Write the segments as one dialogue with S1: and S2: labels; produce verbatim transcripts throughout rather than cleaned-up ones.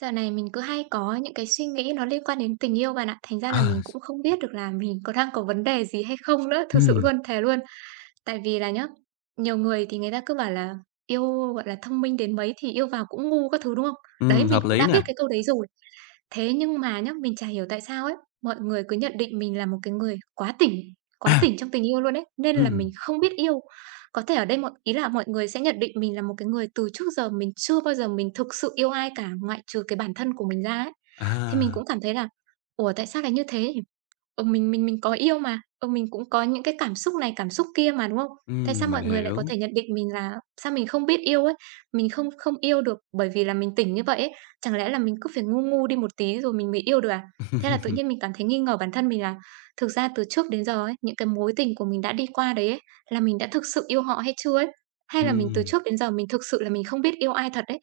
S1: Dạo này mình cứ hay có những cái suy nghĩ nó liên quan đến tình yêu bạn ạ. Thành ra là
S2: À,
S1: mình
S2: s
S1: cũng không biết được là mình có đang có vấn đề gì hay không nữa, thực sự
S2: ừm,
S1: luôn, thề luôn. Tại vì là nhá, nhiều người thì người ta cứ bảo là yêu, gọi là, thông minh đến mấy thì yêu vào cũng ngu các thứ, đúng không? Đấy,
S2: ừm,
S1: mình
S2: hợp
S1: cũng
S2: lý
S1: đã biết
S2: nè.
S1: cái câu đấy rồi. Thế nhưng mà nhá, mình chả hiểu tại sao ấy, mọi người cứ nhận định mình là một cái người quá tỉnh, quá
S2: À,
S1: tỉnh trong tình yêu luôn ấy, nên là mình
S2: ừm,
S1: không biết yêu. Có thể ở đây mọi ý là mọi người sẽ nhận định mình là một cái người từ trước giờ mình chưa bao giờ mình thực sự yêu ai cả, ngoại trừ cái bản thân của mình ra ấy. Thì mình
S2: à,
S1: cũng cảm thấy là "Ủa, tại sao lại như thế nhỉ?" Ừ, mình mình mình có yêu mà, ừ, mình cũng có những cái cảm xúc này, cảm xúc kia mà, đúng không? Tại
S2: ừm,
S1: sao
S2: mình
S1: mọi người lại có
S2: hiểu.
S1: thể nhận định mình là sao mình không biết yêu ấy, mình không không yêu được bởi vì là mình tỉnh như vậy ấy, chẳng lẽ là mình cứ phải ngu ngu đi một tí rồi mình mới yêu được à? Thế là tự nhiên mình cảm thấy nghi ngờ bản thân mình là thực ra từ trước đến giờ ấy, những cái mối tình của mình đã đi qua đấy ấy, là mình đã thực sự yêu họ hay chưa ấy? Hay là mình từ
S2: Ừm,
S1: trước đến giờ mình thực sự là mình không biết yêu ai thật ấy?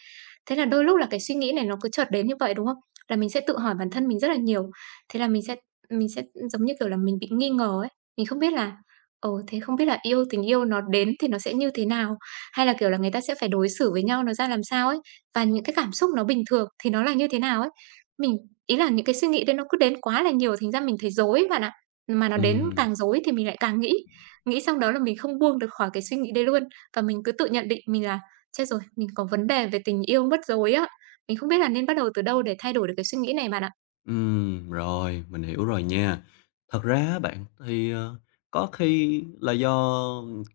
S1: Thế là đôi lúc là cái suy nghĩ này nó cứ chợt đến như vậy, đúng không? Là mình sẽ tự hỏi bản thân mình rất là nhiều, thế là mình sẽ mình sẽ, giống như kiểu là, mình bị nghi ngờ ấy, mình không biết là, ồ thế không biết là yêu tình yêu nó đến thì nó sẽ như thế nào? Hay là, kiểu là, người ta sẽ phải đối xử với nhau nó ra làm sao ấy? Và những cái cảm xúc nó bình thường thì nó là như thế nào ấy? Mình ý là những cái suy nghĩ đấy nó cứ đến quá là nhiều, thành ra mình thấy rối ấy bạn ạ. Mà nó đến
S2: ừm,
S1: càng rối thì mình lại càng nghĩ, nghĩ xong đó là mình không buông được khỏi cái suy nghĩ đấy luôn. Và mình cứ tự nhận định mình là "Chết rồi, mình có vấn đề về tình yêu mất rồi á." Mình không biết là nên bắt đầu từ đâu để thay đổi được cái suy nghĩ này bạn ạ.
S2: ừm, rồi, mình hiểu rồi nha. Thật ra á bạn, thì, ờ, có khi là do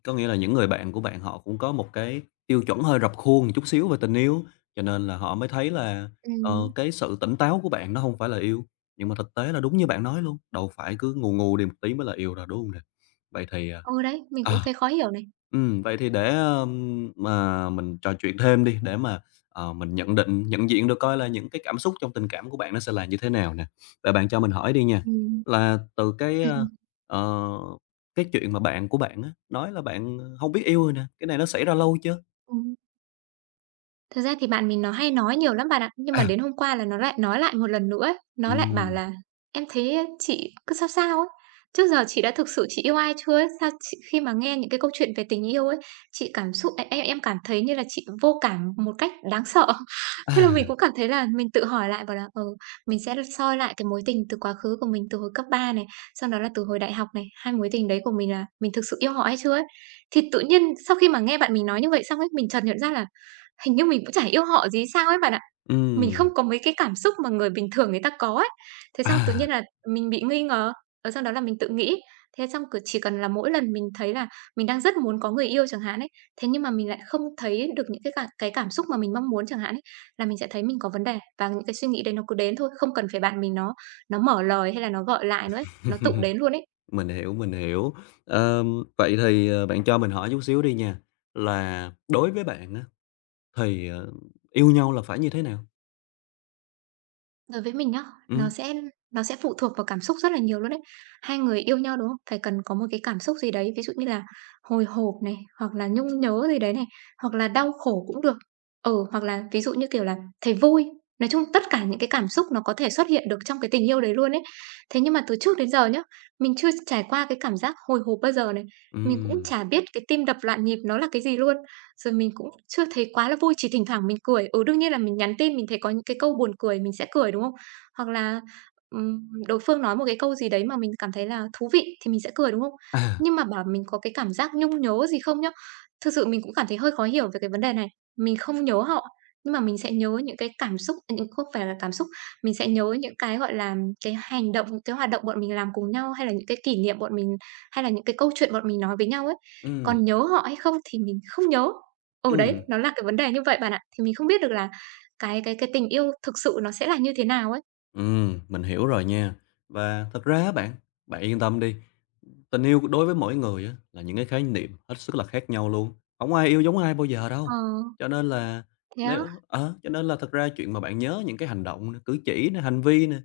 S2: có nghĩa là những người bạn của bạn họ cũng có một cái tiêu chuẩn hơi rập khuôn một chút xíu về tình yêu, cho nên là họ mới thấy là, ờ,
S1: Ừm.
S2: cái sự tỉnh táo của bạn nó không phải là yêu. Nhưng mà thực tế là đúng như bạn nói luôn, đâu phải cứ ngù ngù đi một tí mới là yêu đâu, đúng hông nè? Vậy thì, à
S1: Ừ, đấy, mình cũng
S2: à.
S1: thấy khó hiểu này.
S2: Ừm, vậy thì để, ờm, mà mình trò chuyện thêm đi, để mà, ờ, mình nhận định, nhận diện được coi là những cái cảm xúc trong tình cảm của bạn nó sẽ là như thế nào nè. Vậy bạn cho mình hỏi đi nha,
S1: Ừm.
S2: là từ cái,
S1: Ừm,
S2: ơ,
S1: ừm.
S2: ờ, cái chuyện mà bạn của bạn á, nói là bạn hông biết yêu rồi nè, cái này nó xảy ra lâu chưa?
S1: Ừ. Thật ra thì bạn mình nó hay nói nhiều lắm bạn ạ, nhưng mà
S2: À,
S1: đến hôm qua là nó lại nói lại một lần nữa ấy. Nó lại bảo
S2: ừm,
S1: là "Em thấy chị cứ sao sao ấy, trước giờ chị đã thực sự chị yêu ai chưa ấy? Sao chị khi mà nghe những cái câu chuyện về tình yêu ấy, chị cảm xúc em em em cảm thấy như là chị vô cảm một cách đáng sợ." Thế là mình
S2: à,
S1: cũng cảm thấy là mình tự hỏi lại bảo là, ừ, mình sẽ soi lại cái mối tình từ quá khứ của mình từ hồi cấp ba này, sau đó là từ hồi đại học này, hai mối tình đấy của mình là mình thực sự yêu họ hay chưa ấy. Thì tự nhiên sau khi mà nghe bạn mình nói như vậy xong ấy, mình chợt nhận ra là hình như mình cũng chả yêu họ gì sao ấy bạn ạ. Mình
S2: ừm,
S1: không có mấy cái cảm xúc mà người bình thường người ta có ấy. Thế xong tự nhiên
S2: à,
S1: là mình bị nghi ngờ, rồi sau đó là mình tự nghĩ. Thế xong cứ chỉ cần là mỗi lần mình thấy là mình đang rất muốn có người yêu chẳng hạn ấy, thế nhưng mà mình lại không thấy được những cái cảm cái cảm xúc mà mình mong muốn chẳng hạn ấy, là mình sẽ thấy mình có vấn đề và những cái suy nghĩ đấy nó cứ đến thôi, không cần phải bạn mình nó nó mở lời hay là nó gọi lại nữa ấy, nó tự đến luôn ấy.
S2: mình hiểu, mình hiểu. Ờm, vậy thì, ờ, bạn cho mình hỏi chút xíu đi nha, là đối với bạn á, thì, ờ, yêu nhau là phải như thế nào?
S1: Đối với mình nhá, nó
S2: Ừm,
S1: sẽ nó sẽ phụ thuộc vào cảm xúc rất là nhiều luôn đấy. Hai người yêu nhau, đúng không? Phải cần có một cái cảm xúc gì đấy, ví dụ như là hồi hộp này, hoặc là nhung nhớ gì đấy này, hoặc là đau khổ cũng được. Ừ, hoặc là ví dụ như, kiểu là, thấy vui. Nói chung tất cả những cái cảm xúc nó có thể xuất hiện được trong cái tình yêu đấy luôn ấy. Thế nhưng mà từ trước đến giờ nhá, mình chưa trải qua cái cảm giác hồi hộp bao giờ này, mình cũng
S2: ừm.
S1: chả biết cái tim đập loạn nhịp nó là cái gì luôn. Rồi mình cũng chưa thấy quá là vui, chỉ thỉnh thoảng mình cười. Ừ, đương nhiên là mình nhắn tin mình thấy có những cái câu buồn cười mình sẽ cười, đúng không? Hoặc là, ừm, đối phương nói một cái câu gì đấy mà mình cảm thấy là thú vị thì mình sẽ cười, đúng không?
S2: À,
S1: Nhưng mà bảo mình có cái cảm giác nhung nhớ gì không nhá, thực sự mình cũng cảm thấy hơi khó hiểu về cái vấn đề này. Mình không nhớ họ, nhưng mà mình sẽ nhớ những cái cảm xúc à, những không phải là cảm xúc, mình sẽ nhớ những cái, gọi là, cái hành động, những cái hoạt động bọn mình làm cùng nhau, hay là những cái kỷ niệm bọn mình hay là những cái câu chuyện bọn mình nói với nhau ấy.
S2: ừm,
S1: Còn nhớ họ hay không thì mình không nhớ. Ừ, đấy,
S2: ừm,
S1: nó là cái vấn đề như vậy bạn ạ. Thì mình không biết được là cái cái cái tình yêu thực sự nó sẽ là như thế nào ấy.
S2: ừm, mình hiểu rồi nha. Và thật ra á bạn, bạn yên tâm đi, tình yêu đối với mỗi người á là những cái khái niệm hết sức là khác nhau luôn, không ai yêu giống ai bao giờ
S1: Ờ,
S2: đâu. Cho nên là
S1: thế á?
S2: nếu ờ, cho nên là thật ra chuyện mà bạn nhớ những cái hành động nè, cử chỉ nè, hành vi nè,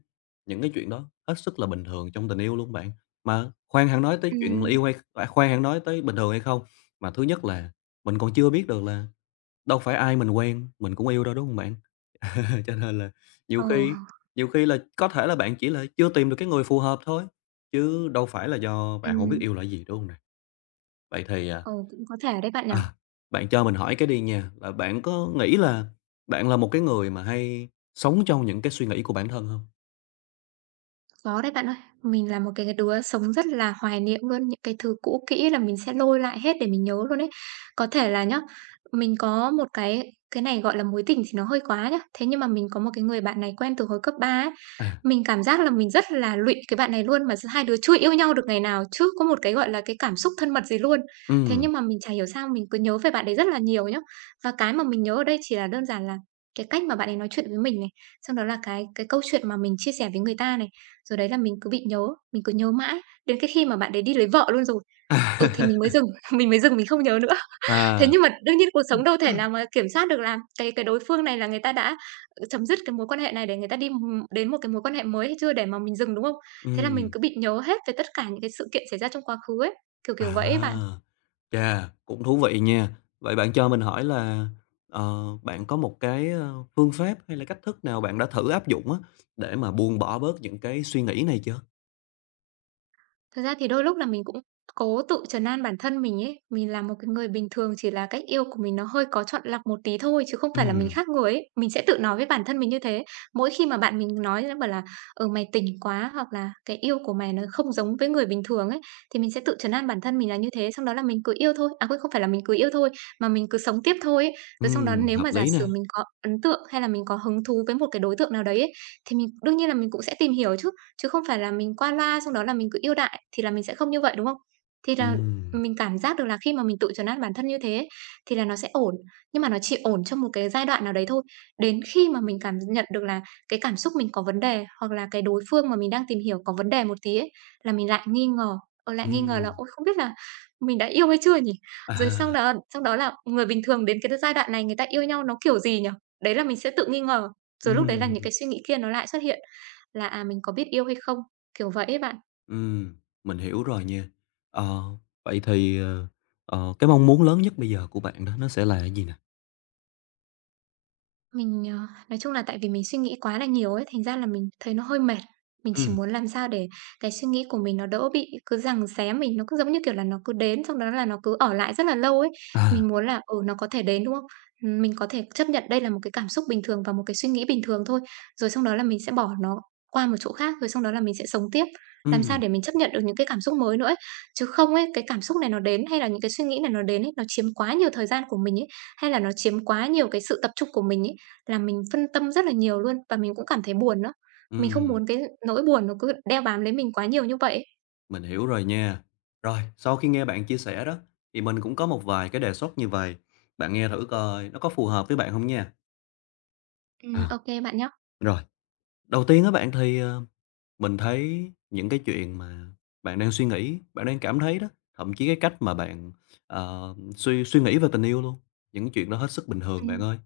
S2: những cái chuyện đó hết sức là bình thường trong tình yêu luôn bạn. Mà khoan hẳn nói tới chuyện là
S1: Ừm,
S2: yêu hay à, khoan hẳn nói tới bình thường hay không, mà thứ nhất là mình còn chưa biết được là đâu phải ai mình quen mình cũng yêu đâu, đúng không bạn? Cho nên là nhiều
S1: ờ,
S2: khi nhiều khi là có thể là bạn chỉ là chưa tìm được cái người phù hợp thôi, chứ đâu phải là do bạn hổng biết
S1: ừm,
S2: yêu là gì, đúng hông nè? Vậy thì, à,
S1: ừ, cũng có thể đấy bạn nhỉ?
S2: à, bạn cho mình hỏi cái đi nha, là bạn có nghĩ là bạn là một cái người mà hay sống trong những cái suy nghĩ của bản thân hông?
S1: Có đấy bạn ơi, mình là một cái đứa sống rất là hoài niệm luôn, những cái thứ cũ kỹ là mình sẽ lôi lại hết để mình nhớ luôn ấy. Có thể là nhá, mình có một cái cái này gọi là mối tình thì nó hơi quá nhá, thế nhưng mà mình có một cái người bạn này quen từ hồi cấp ba ấy,
S2: À,
S1: mình cảm giác là mình rất là lụy cái bạn này luôn, mà s hai đứa chưa yêu nhau được ngày nào, chưa có một cái, gọi là, cái cảm xúc thân mật gì luôn. Thế
S2: ừm,
S1: nhưng mà mình chả hiểu sao mình cứ nhớ về bạn đấy rất là nhiều nhá. Và cái mà mình nhớ ở đây chỉ là đơn giản là cái cách mà bạn ấy nói chuyện với mình này, xong đó là cái cái câu chuyện mà mình chia sẻ với người ta này, rồi đấy là mình cứ bị nhớ, mình cứ nhớ mãi, đến cái khi mà bạn đấy đi lấy vợ luôn rồi, ừ, thì
S2: à,
S1: mình mới dừng, mình mới dừng mình không nhớ nữa. Thế
S2: À,
S1: nhưng mà đương nhiên cuộc sống đâu thể nào mà kiểm soát được là cái cái đối phương này là người ta đã, ừ, chấm dứt cái mối quan hệ này để người ta đi, ừm, đến một cái mối quan hệ mới hay chưa để mà mình dừng, đúng không? Thế là mình
S2: ừm,
S1: cứ bị nhớ hết về tất cả những cái sự kiện xảy ra trong quá khứ ấy, kiểu, kiểu
S2: à.
S1: vậy ấy bạn.
S2: Chà, cũng thú vị nha. Vậy bạn cho mình hỏi là, ờ, bạn có một cái, ơ, phương pháp hay là cách thức nào bạn đã thử áp dụng á, để mà buông bỏ bớt những cái suy nghĩ này chưa?
S1: Thật ra thì đôi lúc là mình cũng cố tự trấn an bản thân mình ấy. Mình là một cái người bình thường, chỉ là cách yêu của mình nó hơi có chọn lọc một tí thôi, chứ không phải là mình
S2: Ừm,
S1: khác người ấy. Mình sẽ tự nói với bản thân mình như thế. Mỗi khi mà bạn mình nói nó bảo là "Ừ, mày tỉnh quá" hoặc là "Cái yêu của mày nó không giống với người bình thường" ấy, thì mình sẽ tự trấn an bản thân mình là như thế. Xong đó là mình cứ yêu thôi à, quên, không phải là mình cứ yêu thôi, mà mình cứ sống tiếp thôi ấy. Rồi xong đó
S2: ừm,
S1: nếu
S2: hợp
S1: mà giả
S2: lý nè.
S1: sử mình có ấn tượng hay là mình có hứng thú với một cái đối tượng nào đấy ấy, thì mình đương nhiên là mình cũng sẽ tìm hiểu chứ chứ không phải là mình qua loa xong đó là mình cứ ưu đãi thì là mình sẽ không như vậy, đúng không? Thì là
S2: Ừm,
S1: mình cảm giác được là khi mà mình tự trấn an bản thân như thế ấy, thì là nó sẽ ổn, nhưng mà nó chỉ ổn trong một cái giai đoạn nào đấy thôi. Đến khi mà mình cảm nhận được là cái cảm xúc mình có vấn đề, hoặc là cái đối phương mà mình đang tìm hiểu có vấn đề một tí ấy, là mình lại nghi ngờ, ờ, lại nghi ngờ là
S2: ừm,
S1: "Ôi, không biết là mình đã yêu hay chưa nhỉ?" Rồi
S2: à,
S1: xong đó xong đó là người bình thường đến cái giai đoạn này người ta yêu nhau nó kiểu gì nhỉ? Đấy là mình sẽ tự nghi ngờ, rồi lúc đấy là những
S2: ừm,
S1: cái suy nghĩ kia nó lại xuất hiện là, à, mình có biết yêu hay không, kiểu vậy ấy bạn.
S2: ừm, mình hiểu rồi nha. Ờ, vậy thì, ờ, ờ, cái mong muốn lớn nhất bây giờ của bạn đó, nó sẽ là cái gì nè?
S1: Mình, ờ, nói chung là tại vì mình suy nghĩ quá là nhiều ấy, thành ra là mình thấy nó hơi mệt. Mình chỉ
S2: Ừm,
S1: muốn làm sao để cái suy nghĩ của mình nó đỡ bị cứ giằng xé mình, nó cứ giống như kiểu là nó cứ đến, xong đó là nó cứ ở lại rất là lâu ấy.
S2: à,
S1: Mình muốn là, ừ, nó có thể đến, đúng không? Ừm, mình có thể chấp nhận đây là một cái cảm xúc bình thường và một cái suy nghĩ bình thường thôi, rồi xong đó là mình sẽ bỏ nó qua một chỗ khác, rồi xong đó là mình sẽ sống tiếp. Làm sao
S2: ừm,
S1: để mình chấp nhận được những cái cảm xúc mới nữa ấy. Chứ không ấy, cái cảm xúc này nó đến hay là những cái suy nghĩ này nó đến ấy, nó chiếm quá nhiều thời gian của mình ấy, hay là nó chiếm quá nhiều cái sự tập trung của mình ấy, là mình phân tâm rất là nhiều luôn và mình cũng cảm thấy buồn nữa. Mình không
S2: ừm.
S1: muốn cái nỗi buồn nó cứ đeo bám lấy mình quá nhiều như vậy ấy.
S2: Mình hiểu rồi nha. Rồi, sau khi nghe bạn chia sẻ đó, thì mình cũng có một vài cái đề xuất như vậy. Bạn nghe thử coi nó có phù hợp với bạn không nha.
S1: Ừm,
S2: À.
S1: ô kê bạn nhá.
S2: Rồi, đầu tiên á bạn thì, ờ mình thấy những cái chuyện mà bạn đang suy nghĩ, bạn đang cảm thấy đó, thậm chí cái cách mà bạn, ờ, suy suy nghĩ về tình yêu luôn, những chuyện đó hết sức bình thường bạn
S1: Ừm,
S2: ơi.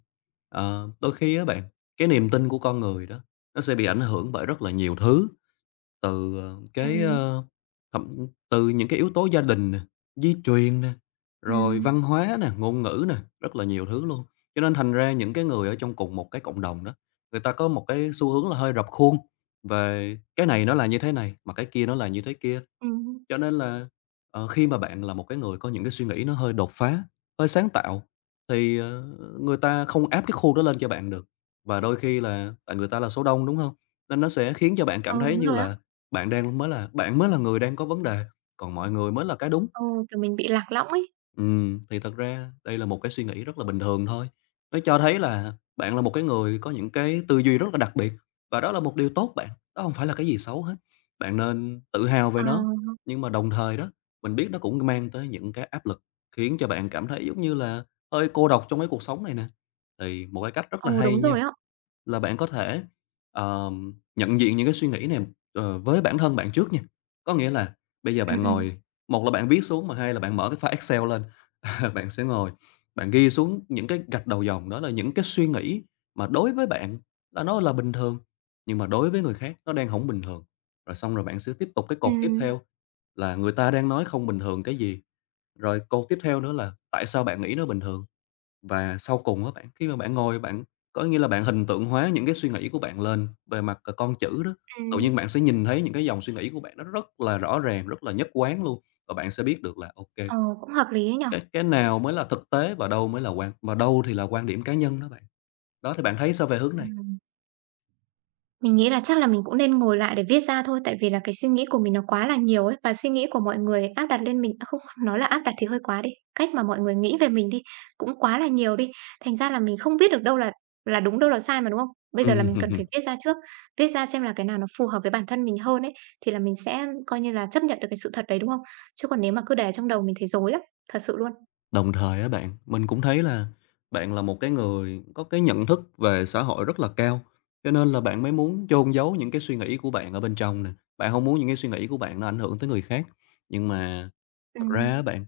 S2: Ờ, đôi khi á bạn, cái niềm tin của con người đó, nó sẽ bị ảnh hưởng bởi rất là nhiều thứ, từ, ờ, cái,
S1: ừm,
S2: ơ, thậm từ những cái yếu tố gia đình nè, di truyền nè, rồi văn
S1: ừm,
S2: hóa nè, ngôn ngữ nè, rất là nhiều thứ luôn. Cho nên thành ra những cái người ở trong cùng một cái cộng đồng đó, người ta có một cái xu hướng là hơi rập khuôn. Về cái này nó là như thế này, mà cái kia nó là như thế kia.
S1: ừm.
S2: Cho nên là, ờ, khi mà bạn là một cái người có những cái suy nghĩ nó hơi đột phá, hơi sáng tạo, thì, ờ, người ta không áp cái khuôn đó lên cho bạn được. Và đôi khi là tại người ta là số đông, đúng không? Nên nó sẽ khiến cho bạn cảm
S1: Ừ,
S2: thấy
S1: đúng
S2: như
S1: rồi á.
S2: là bạn đang mới là bạn mới là người đang có vấn đề, còn mọi người mới là cái đúng.
S1: Ừ, kiểu, mình bị lạc lõng ấy.
S2: Ừm, thì thật ra đây là một cái suy nghĩ rất là bình thường thôi. Nó cho thấy là bạn là một cái người có những cái tư duy rất là đặc biệt và đó là một điều tốt bạn, đó không phải là cái gì xấu hết. Bạn nên tự hào về
S1: Ờ,
S2: nó, nhưng mà đồng thời đó, mình biết nó cũng mang tới những cái áp lực khiến cho bạn cảm thấy giống như là hơi cô độc trong cái cuộc sống này nè. Thì một cái cách rất là
S1: ừ,
S2: hay
S1: đúng rồi
S2: nha,
S1: á.
S2: là bạn có thể, ờm, nhận diện những cái suy nghĩ này, ờ, với bản thân bạn trước nha. Có nghĩa là bây giờ
S1: Ừm,
S2: bạn
S1: ừm,
S2: ngồi, một là bạn viết xuống, mà hai là bạn mở cái file Excel lên. Bạn sẽ ngồi, bạn ghi xuống những cái gạch đầu dòng, đó là những cái suy nghĩ mà đối với bạn là nó là bình thường, nhưng mà đối với người khác nó đang không bình thường. Rồi xong rồi bạn sẽ tiếp tục cái cột tiếp
S1: ừm,
S2: theo là người ta đang nói không bình thường cái gì, rồi cột tiếp theo nữa là tại sao bạn nghĩ nó bình thường. Và sau cùng á bạn, khi mà bạn ngồi bạn có nghĩa là bạn hình tượng hóa những cái suy nghĩ của bạn lên về mặt, ờ, con chữ đó, tự
S1: ừm.
S2: nhiên bạn sẽ nhìn thấy những cái dòng suy nghĩ của bạn nó rất là rõ ràng, rất là nhất quán luôn, và bạn sẽ biết được là OK
S1: Ờ, cũng hợp lý ấy nhỉ?
S2: cái cái nào mới là thực tế và đâu mới là quan và đâu thì là quan điểm cá nhân đó bạn. Đó, thì bạn thấy sao về hướng này?
S1: Ừm. Mình nghĩ là chắc là mình cũng nên ngồi lại để viết ra thôi, tại vì là cái suy nghĩ của mình nó quá là nhiều ấy, và suy nghĩ của mọi người áp đặt lên mình à, không, nói là áp đặt thì hơi quá đi, cách mà mọi người nghĩ về mình đi, cũng quá là nhiều đi. Thành ra là mình không biết được đâu là là đúng, đâu là sai mà, đúng không? Bây giờ là mình cần phải
S2: Ừm,
S1: viết ra trước, viết ra xem là cái nào nó phù hợp với bản thân mình hơn ấy, thì là mình sẽ coi như là chấp nhận được cái sự thật đấy, đúng không? Chứ còn nếu mà cứ để trong đầu mình thấy rối lắm, thật sự luôn.
S2: đồng thời á bạn, mình cũng thấy là bạn là một cái người có cái nhận thức về xã hội rất là cao, cho nên là bạn mới muốn chôn giấu những cái suy nghĩ của bạn ở bên trong nè, bạn không muốn những cái suy nghĩ của bạn nó ảnh hưởng tới người khác. Nhưng mà thật ra á
S1: Ừm,
S2: bạn,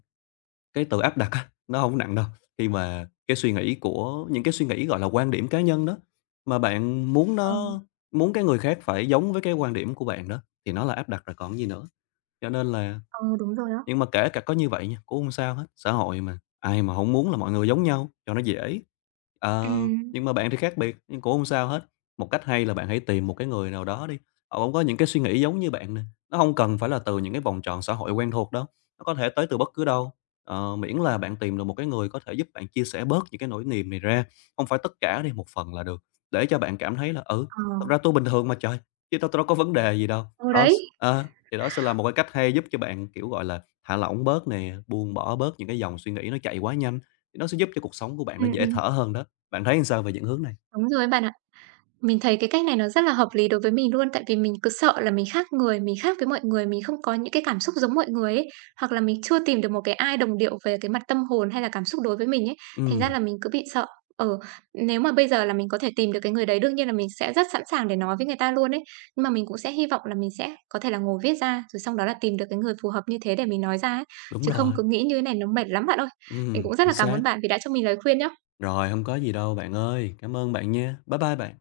S2: cái từ áp đặt á, nó không nặng đâu, khi mà cái suy nghĩ của những cái suy nghĩ, gọi là, quan điểm cá nhân đó, mà bạn muốn
S1: ờ,
S2: nó muốn cái người khác phải giống với cái quan điểm của bạn đó, thì nó là áp đặt rồi còn gì nữa. Cho nên là
S1: ờ, đúng rồi đó.
S2: nhưng mà kể cả có như vậy nha, cũng không sao hết, xã hội mà, ai mà hổng muốn là mọi người giống nhau cho nó dễ. Ờ,
S1: Ừm,
S2: nhưng mà bạn thì khác biệt, nhưng cũng không sao hết. Một cách hay là bạn hãy tìm một cái người nào đó đi, họ cũng có những cái suy nghĩ giống như bạn nè, nó hông cần phải là từ những cái vòng tròn xã hội quen thuộc đâu, nó có thể tới từ bất cứ đâu. Ờ, miễn là bạn tìm được một cái người có thể giúp bạn chia sẻ bớt những cái nỗi niềm này ra, không phải tất cả đi, một phần là được, để cho bạn cảm thấy là "Ừ,
S1: ờ,
S2: thật ra tôi bình thường mà trời, chứ đâu tui đâu có vấn đề gì đâu."
S1: ừ,
S2: Đó s
S1: đấy,
S2: ờ, thì đó sẽ là một cái cách hay giúp cho bạn, kiểu, gọi là thả lỏng bớt nè, buông bỏ bớt những cái dòng suy nghĩ nó chạy quá nhanh, thì nó sẽ giúp cho cuộc sống của bạn nó
S1: ừm,
S2: dễ
S1: ừm,
S2: thở hơn đó. Bạn thấy sao về những hướng này?
S1: đúng rồi bạn ạ. Mình thấy cái cách này nó rất là hợp lý đối với mình luôn, tại vì mình cứ sợ là mình khác người, mình khác với mọi người, mình không có những cái cảm xúc giống mọi người ấy, hoặc là mình chưa tìm được một cái ai đồng điệu về cái mặt tâm hồn hay là cảm xúc đối với mình ấy, thành ra
S2: Ừm,
S1: là mình cứ bị sợ. Ừ, nếu mà bây giờ là mình có thể tìm được cái người đấy đương nhiên là mình sẽ rất sẵn sàng để nói với người ta luôn ấy, nhưng mà mình cũng sẽ hy vọng là mình sẽ có thể là ngồi viết ra, rồi xong đó là tìm được cái người phù hợp như thế để mình nói ra ấy,
S2: đúng
S1: chứ không
S2: rồi,
S1: cứ nghĩ như thế này nó mệt lắm bạn ơi. Mình
S2: ừm,
S1: cũng rất
S2: chính
S1: là cảm ơn
S2: xác.
S1: bạn vì đã cho mình lời khuyên nhá.
S2: Rồi, không có gì đâu bạn ơi, cảm ơn bạn nha. Bye bye bạn.